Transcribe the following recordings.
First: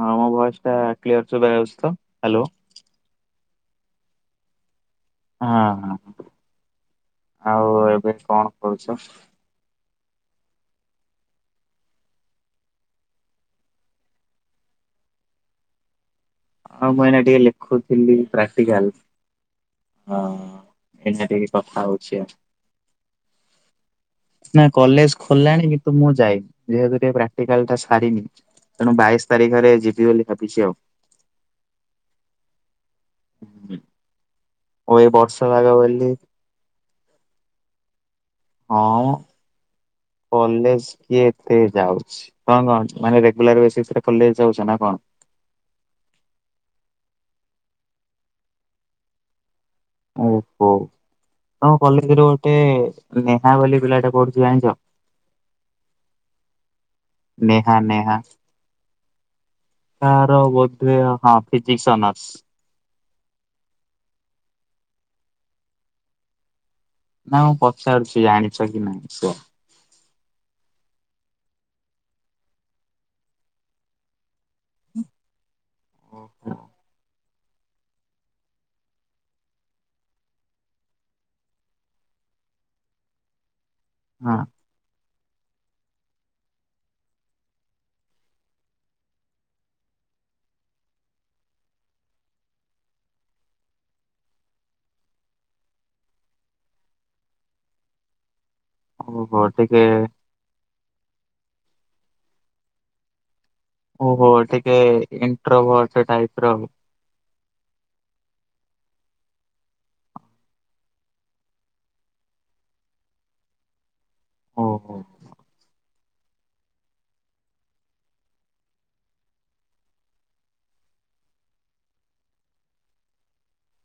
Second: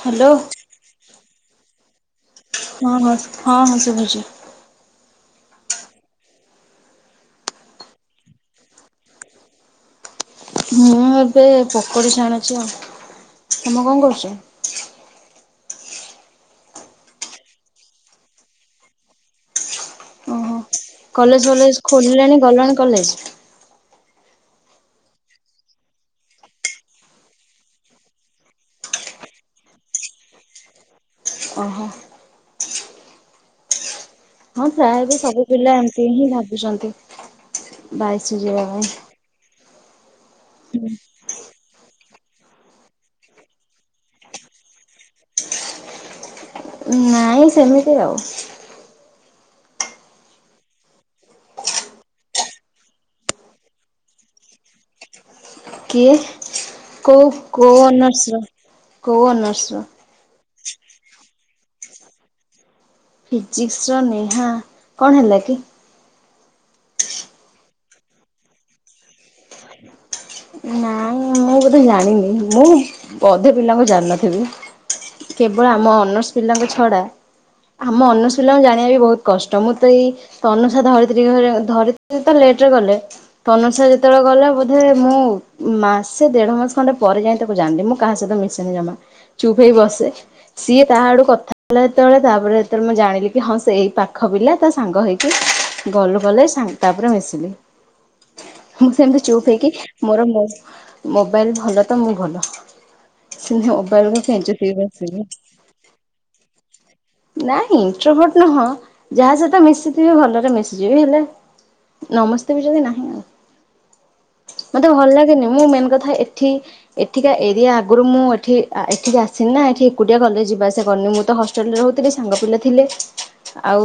ହଁ ମୋ ଭଏସଟା କ୍ଳିଅର ଶୁଭଯାଉଛି ତ ହାଲୋ ହଁ ହଁ ହଁ ହଁ ଶୁଭୁଛି। ହଁ ହଁ ଆଉ ଏବେ କଣ କରୁଛ? ମୁଁ ଏବେ ପକୋଡ଼ି ଛାଣୁଛି ଆ ତମେ କଣ କରୁଛ? ଆଉ ମୁଁ ଏନା ଟିକେ ଲେଖୁଥିଲି ପ୍ରାକ୍ଟିକାଲ। ହଁ ଓହୋ ଏଇନା କଲେଜ ଟିକେ କଥା ଭଲେଜ ହଉଛି ଆଉ। ଖୋଲିଲାଣି ଗଲାଣି କଲେଜ। ନା କଲେଜ ଖୋଲିଲାଣି କିନ୍ତୁ ମୁଁ ଯାଇନି ଯେହେତୁ ଟିକେ ପ୍ରାକ୍ଟିକାଲଟା ସାରିନି। ତେଣୁ ବାଇଶ ତାରିଖରେ ଯିବି ବୋଲି ଭାବିଛି ଆଉ। ଓହୋ। ହୁ। ହଁ [unintelligible] ସବୁ ପିଲା ଏମିତି ହିଁ ଭାବୁଛନ୍ତି ବାଇଶି ଯିବା। ପାଇଁ। ହଁ। କଲେଜ କିଏ ଏତେ ଯାଉଛି କଣ କଣ ମାନେ ରେଗୁଲାର ବେସିସରେ କଲେଜ ଯାଉଛ ନା କଣ? ନାଇଁ ସେମିତି ଆଉ। ଓହୋଃ! ତମ କଲେଜ ରୁ ଗୋଟେ ନେହା ବୋଲି ପିଲାଟା ପଢୁଛି ଜାଣିଛ? କିଏ କୋଉ ନେହା କୋଉ ନେହା ଅନର୍ସର କୋଉ ଅନର୍ସର? ତାର ବୋଧେ ହଁ ଫିଜିକ୍ସ ଅନର୍ସ। ଫିଜିକ୍ସ ର ନେହା କଣ ହେଲା କି? ନା ମୁଁ ପଚାରୁଛି ଜାଣିଛ କି ନାଇଁ କୁହ। ନା ମୁଁ ବୋଧେ ଜାଣିନି ମୁଁ ଅଧେ ପିଲାଙ୍କୁ ଜାଣିନଥିବି। କେବଳ ଆମ ଅନର୍ସ ଓହୋ। ପିଲାଙ୍କୁ ଛଡା। ଆମ ଅନର୍ସ ପିଲାଙ୍କୁ ଜାଣିବା ବି ବହୁତ କଷ୍ଟ ମୁଁ ତ ଏଇ ତନୁସା ଧରିତ୍ରୀ ହେରିକା ଧରିତ୍ରୀରା ଲେଟରେ ଗଲେ ତନୁସା ତେବେଳେ ହଁ ଗଲା ବୋଧେ ମୁଁ ମାସେ ଦେଢ ମାସ ଖଣ୍ଡେ ପରେ ଯାଇ ତାକୁ ଜାଣିଲି ମୁଁ କାହା ସହିତ ମିଶେନି ଜମା ଚୁପ୍ ହେଇ ବସେ ସିଏ ତା ଆଡୁ କଥା ହେଲା ଯେତେବେଳେ ତାପରେ ଯେତେବେଳେ ମୁଁ ଜାଣିଲି କି ହଁ ସେ ଏଇ ପାଖ ପିଲା ତା ସାଙ୍ଗ ହେଇକି ଗଲୁ ଗଲେ [unintelligible] ତା ପୁରା ମେସିନି ମୁଁ ସେମତି ଚୁପ ଓହୋ ହେଇକି ଟିକେ ମୋ ମୋବାଇଲ ଭଲ ତ ମୁଁ ଭଲ। [unintelligible] ମିବାଇଲକୁ ଓହୋ କେଞ୍ଚୁ ଟିକେ ଥିବି ବସିକି। ଇଣ୍ଟ୍ରୋଭଟ ଟାଇପ ର ନାହିଁ ଇଣ୍ଟ୍ରୋଭୋଟ ନୁହଁ ଯାହା ସହିତ ମିଶିଥିବି ଭଲରେ ମିଶିଯିବି ହେଲେ ନମସ୍ତେ ବି ଯଦି ନାହିଁ ମତେ ଓହୋ। ଭଲ ଲାଗେନି ମୁଁ ମେନ କଥା ଏଠି ଏଠିକା ଏରିଆ ଆଗୁରୁ ମୁଁ ଏଠି ଏଠିକି ଆସିନି ନା ଏଠି ଏକୁଟିଆ କଲେଜ ଯିବା ଆସିଵା କରନି ମୁଁ ତ ହ [unintelligible] ରହୁଥିଲି ସାଙ୍ଗ ପିଲା ଥିଲେ ଆଉ।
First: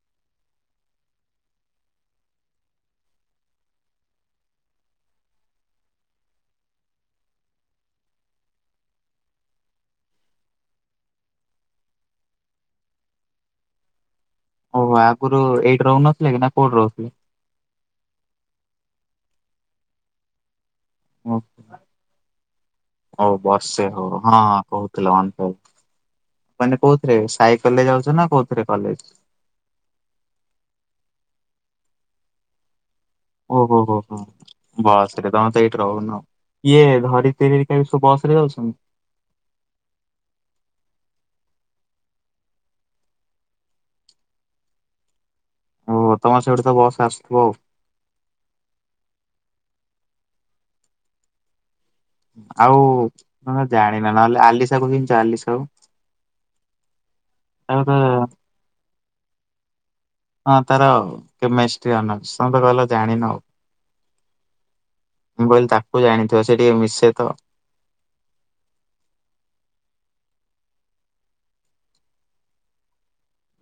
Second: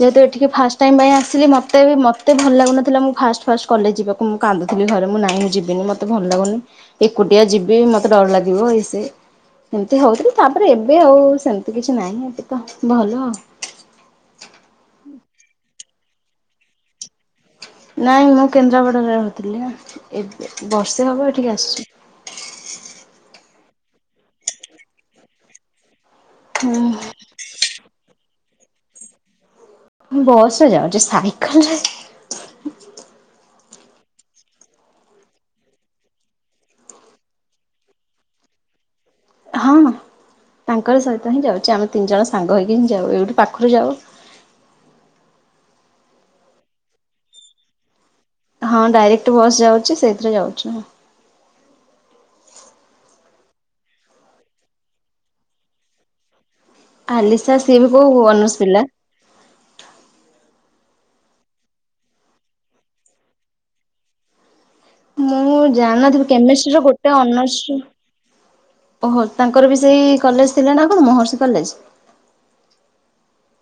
ଯେହେତୁ ଏଠିକି ଫାଷ୍ଟ ଟାଇମ ପାଇଁ ଆସିଲି ମତେ ବି ମତେ ଭଲ ଲାଗୁନଥିଲା ମୁଁ ଫାଷ୍ଟ ଫାଷ୍ଟ କଲେଜ ଯିବାକୁ ମୁଁ କାନ୍ଦୁଥିଲି ଘରେ ମୁଁ ନାଇଁ ମୁଁ ଯିବିନି ମତେ ଭଲ ଲାଗୁନି ଏକୁଟିଆ ଯିବି ମତେ ଡର ଲାଗିବ ଏ ସେ ଏମିତି ହଉଥିଲି ତାପରେ ଏବେ ଆଉ ସେମିତି କିଛି ନାହିଁ ଏବେ ତ ଭଲ। ଓହୋ ଆଗରୁ ଏଇଠି ରହୁନଥିଲେ କି ନା କୋଉଠି ରହୁଥିଲେ? ନାଇଁ ମୁଁ କେନ୍ଦ୍ରାପଡ଼ାରେ ରହୁଥିଲି ଏବ୍ ବର୍ଷେ ହେବ ଏଠିକି ଆସିଛି। ହଉ ବସେ ହଉ ହଁ କହୁଥିଲ ମ ମାନେ କୋଉଥିରେ ସାଇକଲରେ ଯାଉଛ ନା କୋଉଥିରେ କଲେଜ? ବସ ରେ ଯାଉଛି ସାଇକଲରେ ଓହୋ ହୋ ହୋ। ବସ ରେ ତମେ ତ ଏଇଠି ରହୁନ ଇଏ ଧରତିରି [unintelligible] ସବୁ ବସ ରେ ଯାଉଛନ୍ ହଁ ତାଙ୍କର ସହିତ ହିଁ ଯାଉଛି ଆମେ ତିନି ଜଣ ସାଙ୍ଗ ହେଇକି ହିଁ ଯାଉ ଏଇଠୁ ପାଖରୁ ଯାଉ। ଓ ତମର ସିଆଡୁ ତ ବସ ଆସୁଥିବ। ହଁ ଡାଇରେକ୍ଟ ବସ୍ ଯାଉଛି ସେଇଥିରେ ଯାଉଛି। ଆଉ ଜାଣିନ ନହେଲେ ଆଲିସା କୁ ଚିହିଁଛ ଆଲିସାକୁ? ଆଲିସା ସିଏ ତାର ତ ବି କୋଉ ଅନର୍ସ ପିଲା? ହଁ ତାର କେମେଷ୍ଟ୍ରି ଅନର୍ସ ତମେ ତ କହିଲ ଜାଣିନ ଆଉ। ମୁଁ କହିଲି ତାକୁ ଜାଣିନଥିଲି ଜାଣିଥିବ ସେ ଟିକେ କେମିଷ୍ଟ୍ରି ର ମିଶେ ଗୋଟେ ତ ଅନର୍ସ ଓହୋ ତାଙ୍କର ବି ସେଇ କଲେଜ ଥିଲା ନା କଣ ମହର୍ଷି କଲେଜ।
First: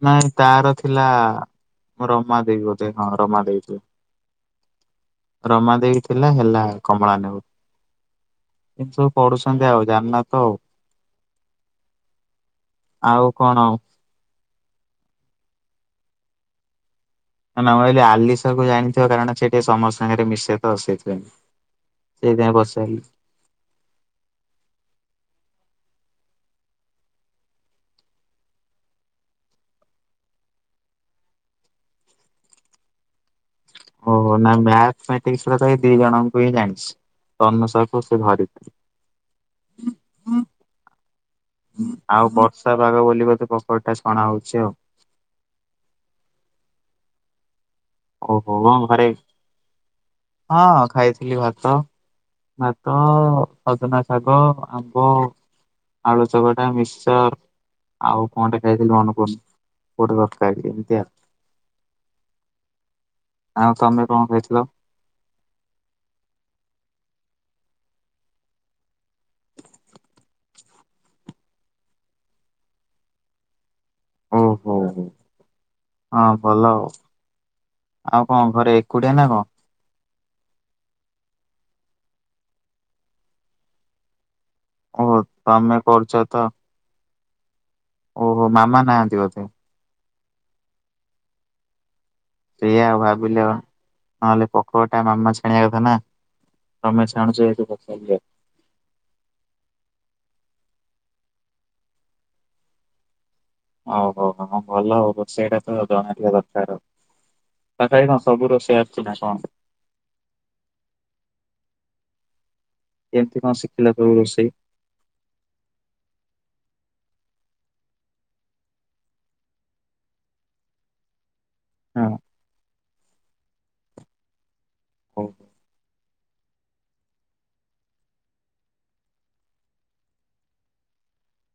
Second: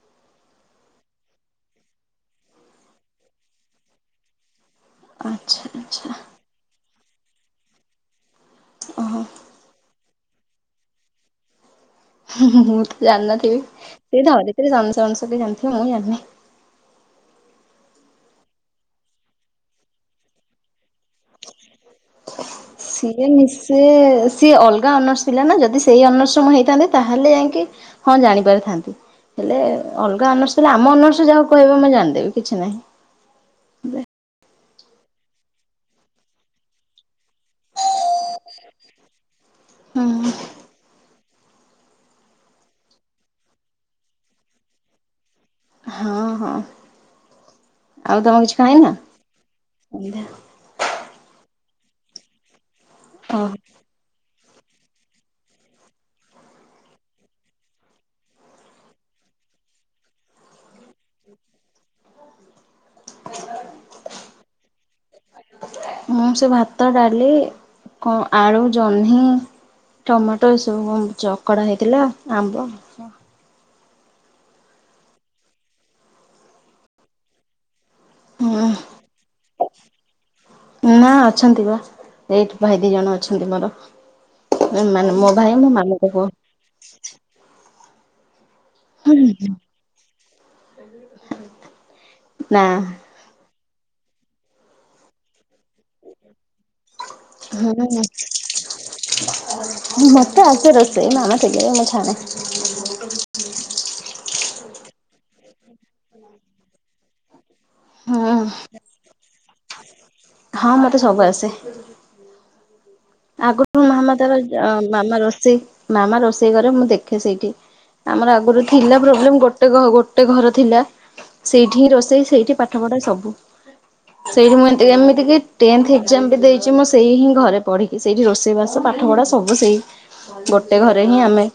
ନାଇଁ ତାର ଥିଲା ରମାଦେବି ବୋଧେ ହଁ ରମାଦେଇ ଥିଲା। ଆଚ୍ଛା ରମା ଦେଇ ଆଚ୍ଛା। ଥିଲା ହେଲା କମଳା ନେବ ଏମିତି ସବୁ ଓହୋ ପଢୁଛନ୍ତି ଆଉ ଜାଣିନ ତ ଆଉ ହୁଁ ହୁଁ ମୁଁ ତ ଆଉ ଜାଣି କଣ ନଥିବି ଆଉ ସେତ [unintelligible] ଜାଣିଥିବେ ମୁଁ ଜାଣିନି। ମୁଁ କିହିଲି ଆଲିସା କୁ ଜାଣିଚ କାରଣ ସେ ଏଠି ସମସ୍ତ ସାଙ୍ଗରେ ମିଶେ ତ ସେଇଥିପାଇଁ। ସେଇଥିପାଇଁ [unintelligible] ନି ସେ ସିଏ ଅଲଗା ଅନର୍ସ ଥିଲା ନା ଯଦି ସେଇ ଅନର୍ସର ମୁ ହେଇଥାନ୍ତି ତାହେଲେ ଯାଇକି ହଁ ଜାଣି ପାରିଥାନ୍ତି। ହେଲେ ଅଲଗା ଅନର୍ସ ହେଲେ ଆମ ଅନର୍ସ ଯାହାକୁ କହିବ ମୁଁ ଜାଣିଦେବି କିଛି ନାହିଁ। ଓହ ନା ମ୍ୟାଥମେଟିକ୍ସ ର ତ ଏଇ ଦି ଜଣଙ୍କୁ ହିଁ ଜାଣିଛି। ତନୁସା କୁ ସେ ଭାରି ହୁଁ ଆଉ ବର୍ଷା ପାଗ ବୋଲି ବୋଧେ ପୋକଡି ଟା ଛଣା ହଉଛି ଆଉ। ହଁ ହଁ। ଆଉ ତମେ କିଛି ଓହୋ ଖାଇନ? ଘରେ ଓହୋ ହଁ ଖାଇଥିଲି ଭାତ। ଭାତ ସଜନା ଶାଗ, ଆମ୍ବ, ଆଳୁ ଚକଟା, ମିକ୍ସଚର। ଆଉ କଣ ଟେ ଖାଇଥିଲି ମନେ ପଡୁନି [unintelligible] ଏମିତି ଆଉ। ହୁଁ ଆଉ ତମେ କଣ ଖାଇଥିଲ। ମୁଁ ସେ ଭାତ, ଡାଲି କଣ ଆଳୁ, ଜହ୍ନି। ଟମାଟୋ ଏସବୁକୁ ଚକଡା ହେଇଥିଲା ଆମ୍ବ। ଓ ହୋ ହୋ ହଁ ଭଲ। ଆଉ କଣ ହୁଁ ଘରେ ଏକୁଡିଆ ନା କଣ? ନା ଅଛନ୍ତି ବା ଏଇଠି ଭାଇ ଦି ଜଣ ଅଛନ୍ତି ମୋର। ମାନେ ଓହୋ ମୋ ଭାଇ ମୋ ତମେ ମାମୁଁଙ୍କ କରୁଛ ପୁଅ। ଓ ହୋ ମାମା ନାହାନ୍ତି ବୋଧେ। ନା ସେଇଆ ଭାବିଲ ନହେଲେ [unintelligible] ମାମା ଆାଣିବା କଥା ନା ତମେ [unintelligible] ହୁଁ ମତେ ଆସେ ରୋଷେଇ [unintelligible] ମୁଁ ଛାଣେ। ହଉ ହଉ ହଁ ଭଲ ହବ ସେଇଟା ତ ଜଣାଥିବା ଦରକାର। ତଥାପି କଣ ହୁଁ। ସବୁ ରୋଷେଇ ଆସିଛି ନା କଣ? ହଁ ମତେ ସବୁ ଆସେ। କେମିତି କଣ ଆଗରୁ ଶିଖିଲ ସବୁ ମାମା ତାର ରୋଷେଇ? ମାମା ରୋଷେଇ ମାମା ରୋଷେଇ କରେ ମୁଁ ଦେଖେ ସେଇଠି। ଆମର ଆଗରୁ ଥିଲା ପ୍ରୋବ୍ଲେମ୍ ଗୋଟେ ଘ ଗୋଟେ ଘର ଥିଲା। ସେଇଠି ହିଁ ହଁ। ରୋଷେଇ ସେଇଠି ପାଠ ପଢ଼ା ସବୁ ସେଇଠି ମୁଁ ଏମିତି ହଉ କି ଟେନ୍ଥ ଏକ୍ଜାମ୍ ବି ଦେଇଛି ମୁଁ ସେଇ ହିଁ ଘରେ ପଢ଼ିକି। ସେଇଠି ରୋଷେଇ ବାସ ପାଠ ପଢ଼ା ସବୁ ସେଇ ଗୋଟେ ଘରେ ହିଁ ଆମେ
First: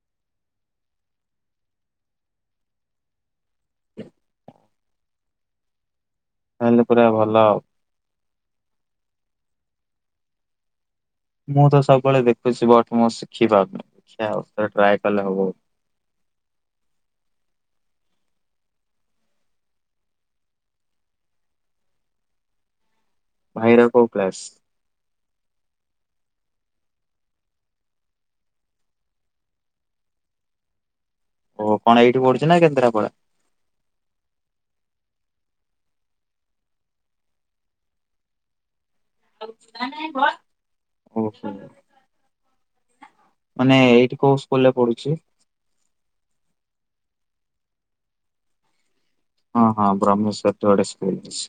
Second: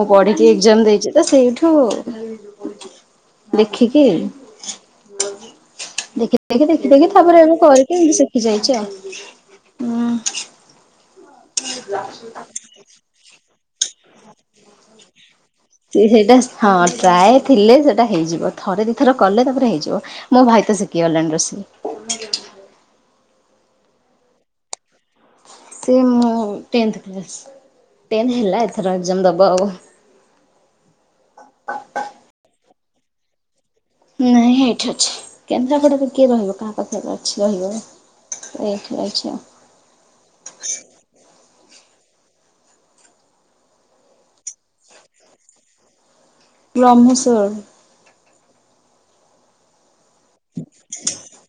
ମୁଁ ପଢିକି ଏକ୍ଜାମ୍ ଦେଇଛି ତ ସେଇଠୁ ଦେଖିକି ଦେଖି ତାହେଲେ ଦେଖି ପୁରା ଦେଖି ଭଲ ତାପରେ ମୁଁ ଆଉ କରି ଦେଖିକି ମୁଁ ଶିଖିଯାଇଛି ଆଉ ହୁଁ। ମୁଁ ତ ସବୁବେଳେ ଦେଖୁଛି ବଟ୍ ମୁଁ ଶିଖିପାରୁନି ଦେଖିଆ ଆଉ ଥରେ ଟ୍ରାଏ କଲେ ହବ। ସେ ସେଇଟା ହଁ ଟ୍ରାଏ ଥିଲେ ସେଇଟା ହେଇଯିବ ଥରେ ଦି ଥର କଲେ ତାପରେ ହେଇଯିବ। ମୋ ଭାଇ ତ ଶିଖିଗଲାଣି ରୋଷେଇ। ହୁଁ ଭାଇର କୋଉ କ୍ଲାସ୍? ସେ ମୁଁ ଟେନ୍ଥ କ୍ଲାସ୍ ଟେନ୍ଥ ହେଲା ଏଥର ଏକ୍ଜାମ୍ ଦବ ଆଉ। ଓ କଣ ଏଇଠି ପଢୁଛି ନା କେନ୍ଦ୍ରାପଡ଼ା? ନାଇଁ ଏଇଠି ଅଛି କେନ୍ଦ୍ରାପଡ଼ା ରେ କିଏ ରହିବ କାହା ପାଖରେ ଅଛି ରହିବ। ଏଇଠି ଅଛି। ଆଉ। [unintelligible] ଓ ହୋ। ମାନେ ଏଇଠି କୋଉ ସ୍କୁଲ୍ ରେ ପଢୁଛି? ବ୍ରହ୍ମସର। ହଁ ହଁ ବ୍ରହ୍ମସର ଗୋଟେ ସ୍କୁଲ୍ ଅଛି।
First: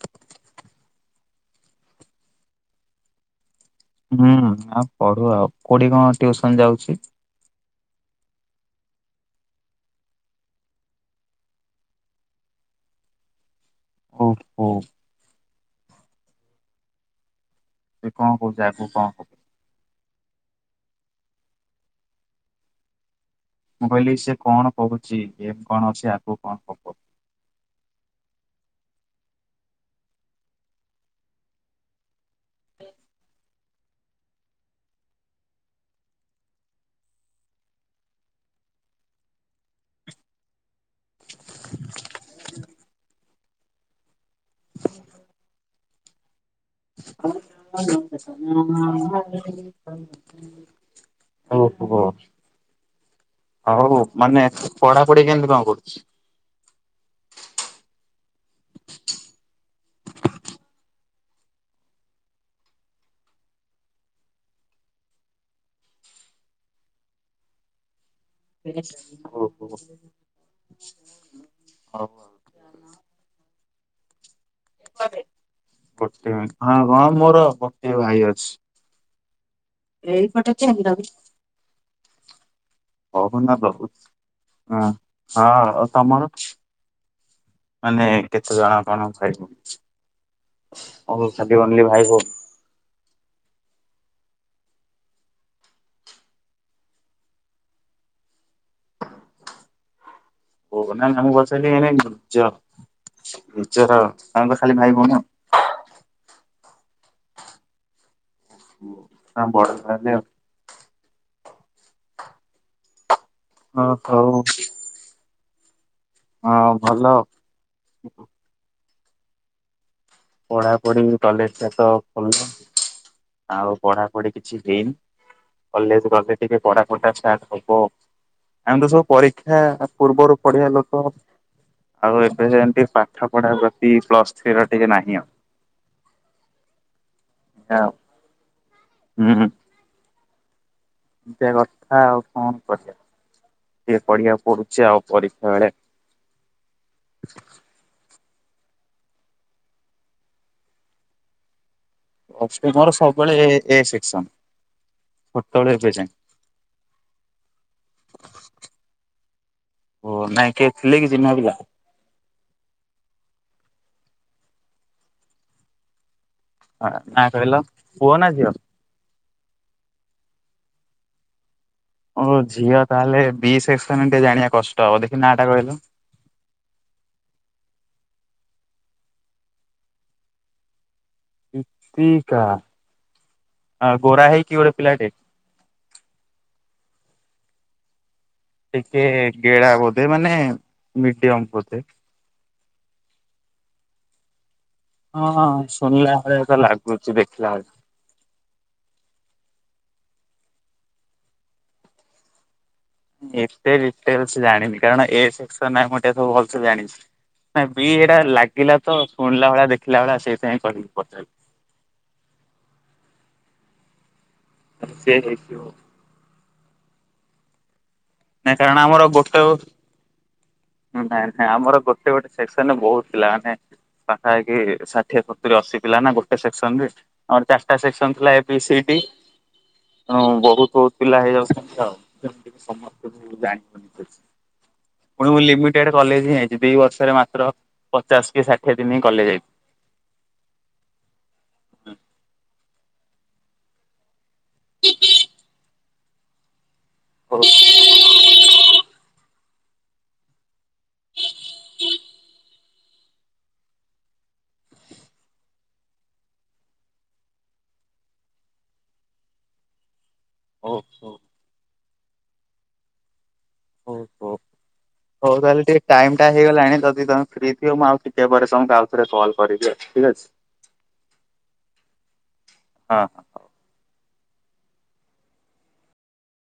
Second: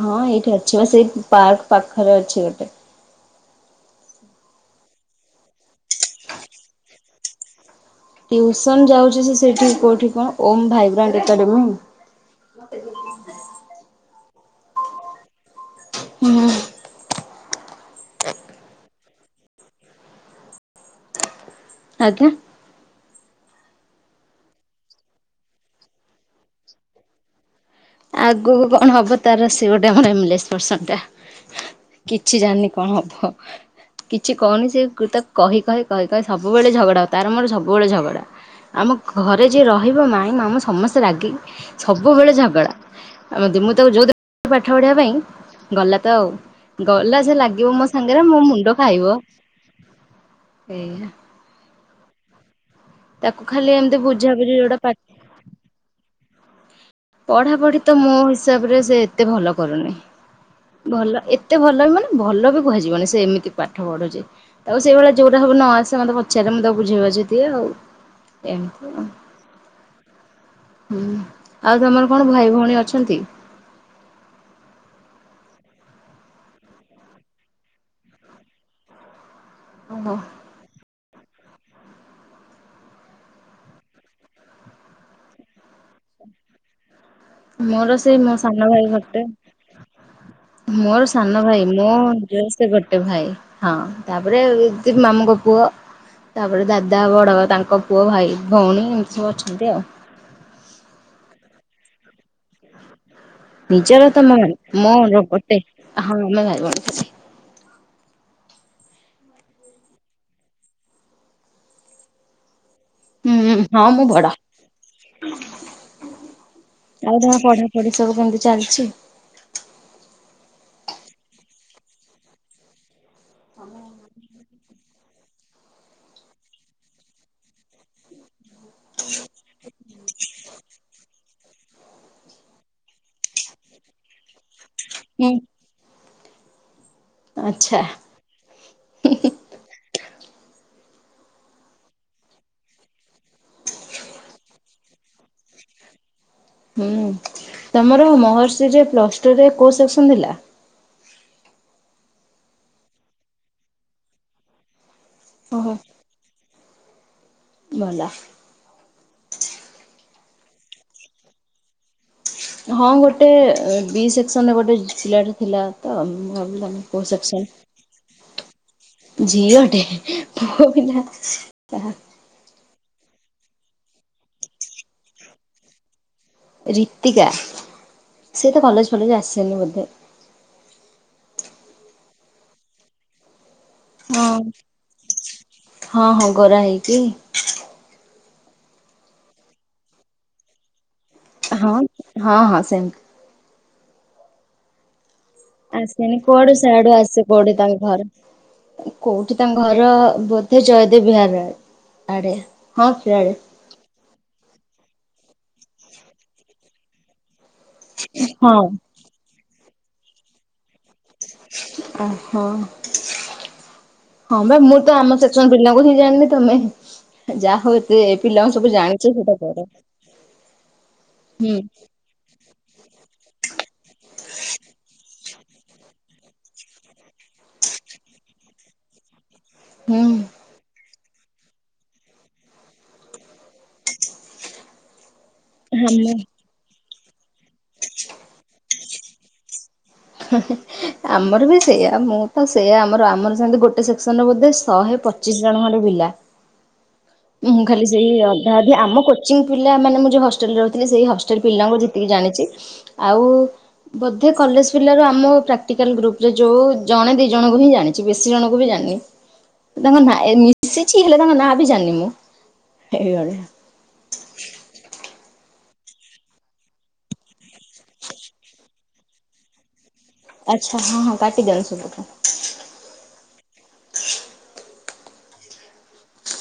ହଁ ଏଇଠି ଅଛି ବା ସେଇ ପାର୍କ ପାଖରେ ଅଛି ଗୋଟେ। ହୁଁ ଆ ପଢୁ଼ ଆଉ କୋଉଠି କଣ ଟ୍ୟୁସନ୍ ଯାଉଛି? ଟ୍ୟୁସନ୍ ଯାଉଛି ସେ ସେଇଠି କୋଉଠି କଣ ଓମ୍ ଭାଇବ୍ରାଣ୍ଟ ଏକାଡେମୀ। [inaudible] ଓ ହୋ। ହୁଁ। ସେ କଣ କହୁଛି ଆଗକୁ କଣ ହବ। ଆଜ୍ଞା। ମୁଁ କହିଲି ସେ କଣ କହୁଛି ଏମ୍ କଣ ଅଛି ଆଗକୁ କଣ ହବ। ଆଗକୁ କଣ ହବ ତାର ସେ ଗୋଟେ ମାନେ [unintelligible] ପରସନ୍ ଟେ। କିଛି ଜାଣିନି କଣ ହବ। କିଛି କହୁନି ସେ ତାକୁ କହି କହି କହି କହି ସବୁବେଳେ ଝଗଡ଼ା ତାର ମୋର ସବୁବେଳେ ଝଗଡ଼ା। ଆମ ଘରେ ଯିଏ ରହିବ ମାଇଁ ମାମୁଁ ସମସ୍ତେ ରାଗିକି ସବୁବେଳେ ଝଗଡ଼ା। ଆ ମୁଁ ତାକୁ ଯୋଉ ଦିନ [unintelligible] ପାଠ ପଢ଼ିବା ପାଇଁ ଗଲା ତ ଆଉ ଗଲା ସେ ଲା [unintelligible] ଏଇଆ। ଓହୋ ତାକୁ ଖାଲି ଏମିତି ହଉ ମାନେ ବୁଝାବୁଝି ଯୋଉଟା ପା ପଢ଼ାପଢ଼ି କେମିତି କଣ କରୁଛି? ପଢ଼ାପଢ଼ି ତ ମୋ ହିସାବରେ ସେ ଏତେ ଭଲ କରୁନି। ଭଲ ଏତେ ଭଲ ବି ମାନେ ଭଲ ବି କୁହାଯିବନି ସେମିତି ପାଠ ପଢୁ଼ଛି। ଆଉ ସେଇଭଳିଆ ଯୋଉଟା ସବୁ ନ ଆସେ ମତେ ପଚାରେ ମୁଁ ତାକୁ ବୁଝେଇବାଝେଇ ଦିଏ ଆଉ। ଏମିତି ଆଉ ଓ ହୋ। ହୁଁ ଆଉ ତମର କଣ ଭାଇ ଭଉଣୀ ଅଛନ୍ତି? ଗୋଟେ ହଁ ହଁ ମୋର ଗୋଟେ ଭାଇ ଅଛି। ଓହୋ ଏଇପଟ କେବ [unintelligible] ହଉନା ବହୁ ହଁ ଆଉ ତମର। ମୋର ମାନେ ସେଇ ମୋ କେତେ ସାନ ଜଣ ଭାଇ କଣ ଗୋଟେ। ଭଉଣୀ? ମୋର ଓ ସାନ ଖାଲି ଭାଇ ଓନ୍ଲି ଭଉଣୀ ମଁ ସେ ଗୋଟେ ଭାଇ ହଁ ତାପରେ ମାମୁଙ୍କ ପୁଅ ତାପରେ ଦାଦା ବଡବାପା ତାଙ୍କ ପୁଅ ଭାଇ ଭଉଣୀ ଏମିତି ସବୁ ଅଛନ୍ତି ଆଉ। ହ ନା ନମ ବସିଲ ଏନେ ନିର୍ଜ [unintelligible] ନିଜର ତ ମ ମୋର ଗୋଟେ ହଁ ଆମେ ଭାଇିଭଉଣୀ। ଓ ତା ବଡ ତାହାଲେ ଆଉ। ହୁଁ ହଁ ମୁଁ ବଡ ହଉ ହଁ ଭଲ। ଆଉ ଯହା ପଢ। ସବୁ କେମିତି ଚାଲିଛି? ପଢାପଢି କଲେଜ ଟା ତ ଖୋଲୁନି ଆଉ ପଢାପଢି କିଛି ଦିନ କଲେଜ ଗଲେ ଟିକେ ପଢାପଢ଼ି ଟା ଷ୍ଟାଟ ହବ ଆମେ ତ ସବୁ ପରୀକ୍ଷା ପୂର୍ବରୁ ପଢ଼ିବା ଲୋକ। ଆଉ ଏବେ ଯେମତି ପାଠ ପଢା ପ୍ରତି ପ୍ଲସ୍ ଥ୍ରୀ ର ଟିକେ ନାହିଁ। ହୁଁ। ଆଚ୍ଛା। ଆଉ। ହୁଁ ହୁଁ। ଏମିତିଆ କଥା ଆଉ କଣ କରିବା ଟିକିଏ ପଢିବାକୁ ପଡୁଛି ଆଉ ପରୀକ୍ଷା ବେଳେ ହୁଁ ତମର ମହର୍ଷିରେ ପ୍ଲସ ଟୁରେ କୋଉ ସେକ୍ସନ ଥିଲା? ମୋର ସବୁବେଳେ ଏ ଏ ସେକ୍ସନ ଓହୋ ଛୋଟବେଳୁ ଏବେ ଯାଏ। ଭଲ। ଓ ନାଇଁ କିଏ ଥିଲେ କି ଚିନ୍ହା ପିଲା? ହଁ ଗୋଟେ ବି ସେକ୍ସନ ଗୋଟେ ପିଲା ଟେ ଥିଲା ତ [unintelligible] ହଁ ନା କହିଲ ସେକ୍ସନ ପୁହ ନା ଝିଅ? ଝିଅଟେ ପୁଅ ପିଲା। ଓ ଝିଅ ତାହେଲେ ବି ସେକ୍ସନ ଟିକେ ଜାଣିବା କଷ୍ଟ ଦେଖି ନା ଟା କହିଲ? ରୀତିକା ସିଏ ଏତେ କଲେଜ ଫଲେଜ ଆସେନି ବୋଧେ। ରୀତିକା ହଁ ଗୋରା ହଁ। ହେଇକି ପିଲଟେ। ହଁ ହଁ ଗୋରା ହେଇକି। ଟିକେ ଗେଡା ବୋଧେ ମାନେ ମିଡ଼ିୟମ୍। ହଁ ହଁ ହଁ ସେମତି। ହଁ ହଁ। ଆସେନି କୁଆଡୁ ସେଆଡୁ ଆସେ କୋଉଠି ତାଙ୍କ ଘର। କୋଉଠି ତାଙ୍କ ଘର ବୋଧେ ଜୟଦେବ ବିହାର ଆଡେ ହଁ ସେଆଡେ। ସେ ଡିଟେଲସ ଜାଣିନି କାରଣ ଏ ସେକ୍ସନ ନାଁ ମୁଁ ଟିକେ ଭଲସେ ଜାଣିଛି। ନା ବି ଏଇଟା ହଁ। ଲାଗିଲା ତ ଶୁଣିଲା ଭଳିଆ ଦେଖିଲା ଭଳିଆ ସେଇଥିପାଇଁ କହିବି ପଚାରି। ଓହୋ ହଁ ବା ମୁଁ ତ ସେ ଆମ ସେକ୍ସନ ହେଇଥିବ। ପିଲାଙ୍କୁ ଜାଣିନି ତମେ ଯାହା ହଉତେ ଏ ପିଲାଙ୍କୁ ନାଇଁ ସବୁ କାରଣ ଆମର ଜାଣିଛ ସେଇଟା ଗୋଟେ ବଡ଼ ନାଇଁ ନାଇଁ ଆମର ଗୋଟେ ଗୋଟେ ସେକ୍ସନ ବହୁତ ପିଲା ମାନେ ପାଖାପାଖି ଷାଠିଏ ସତୁରିୀ ଅଶୀ ପିଲା ନା ଗୋଟେ ସେକ୍ସନ ରେ। ଆର ଚାରଟା ସେକ୍ସନ ଥିଲା ଏ ବି ସି ଡି। ହୁଁ। ହଁ ବହୁତ୍ ବହୁତ୍ ପିଲା ହେଇଯାଉଛନ୍ତି ଆଉ ଯେମିତି କି ସମସ୍ତ ଜାଣିବ ପୁଣି ମୁଁ ଲିମିଟେଡ୍ କଲେଜ ହିଁ ଯାଇଛି ଦି ବର୍ଷରେ ମାତ୍ର ପଚାଶ କି ଷାଠିଏ ଦିନ ହିଁ କଲେଜ ଯାଇଛି। [unintelligible] ଆମର ବି ସେଇୟା ମୁଁ ତ ସେଇୟା ଆମର ଆମର ସେମତି ଗୋଟେ ସେକ୍ସନ ରେ ବୋଧେ ଶହେ ପଚିଶ ଜଣ ଖଣ୍ଡେ ପିଲା। ଓ ମୁଁ ଖାଲି ସେଇ ଅଧା ଅଧି ଆମ କ ପିଲା ମାନ ମୁଁ ଯ ହେଲରେ ରହୁଥିଲି ସେଇ ହେଲ ପିଲାଙ୍କୁ ଯେତିକି ଜାଣିଛି ଆଉ ବୋଧେ କଲେଜ ପିଲାରୁ ଆମ ପ୍ରାକ୍ଟିକାଲ ଗ୍ରୁପ୍ ରେ ଯଉ ଜଣେ ଦିଇ ଜଣଙ୍କୁ ହିଁ ଜାଣିଛି ବେଶୀ ଜଣଙ୍କୁ ବି ଜାିଣିନି ହଁ ତାଙ୍କ ନାଁ ମିଶିଛି ହେଲେ ତାଙ୍କ ନାଁ ବି ଜାଣିନି ମୁଁ ଏଇଭଳିଆ ହଉ। ହୋ। ହଉ ତାହେଲେ ଟିକେ ଟାଇମ୍ ଟା ହେଇଗଲାଣି ଯଦି ତମେ ଫ୍ରି ଥିବ ମୁଁ ଆଉ ଟିକେ ପରେମକୁ ଆଉ ଥରେ କଲ୍ କରିଦିଅ ଠିକ୍ ଅଛି। ଆଚ୍ଛା ହଁ ହଁ କାଟି ଦିଅନ୍ତୁ ସେପଟରୁ ହଁ ହଁ।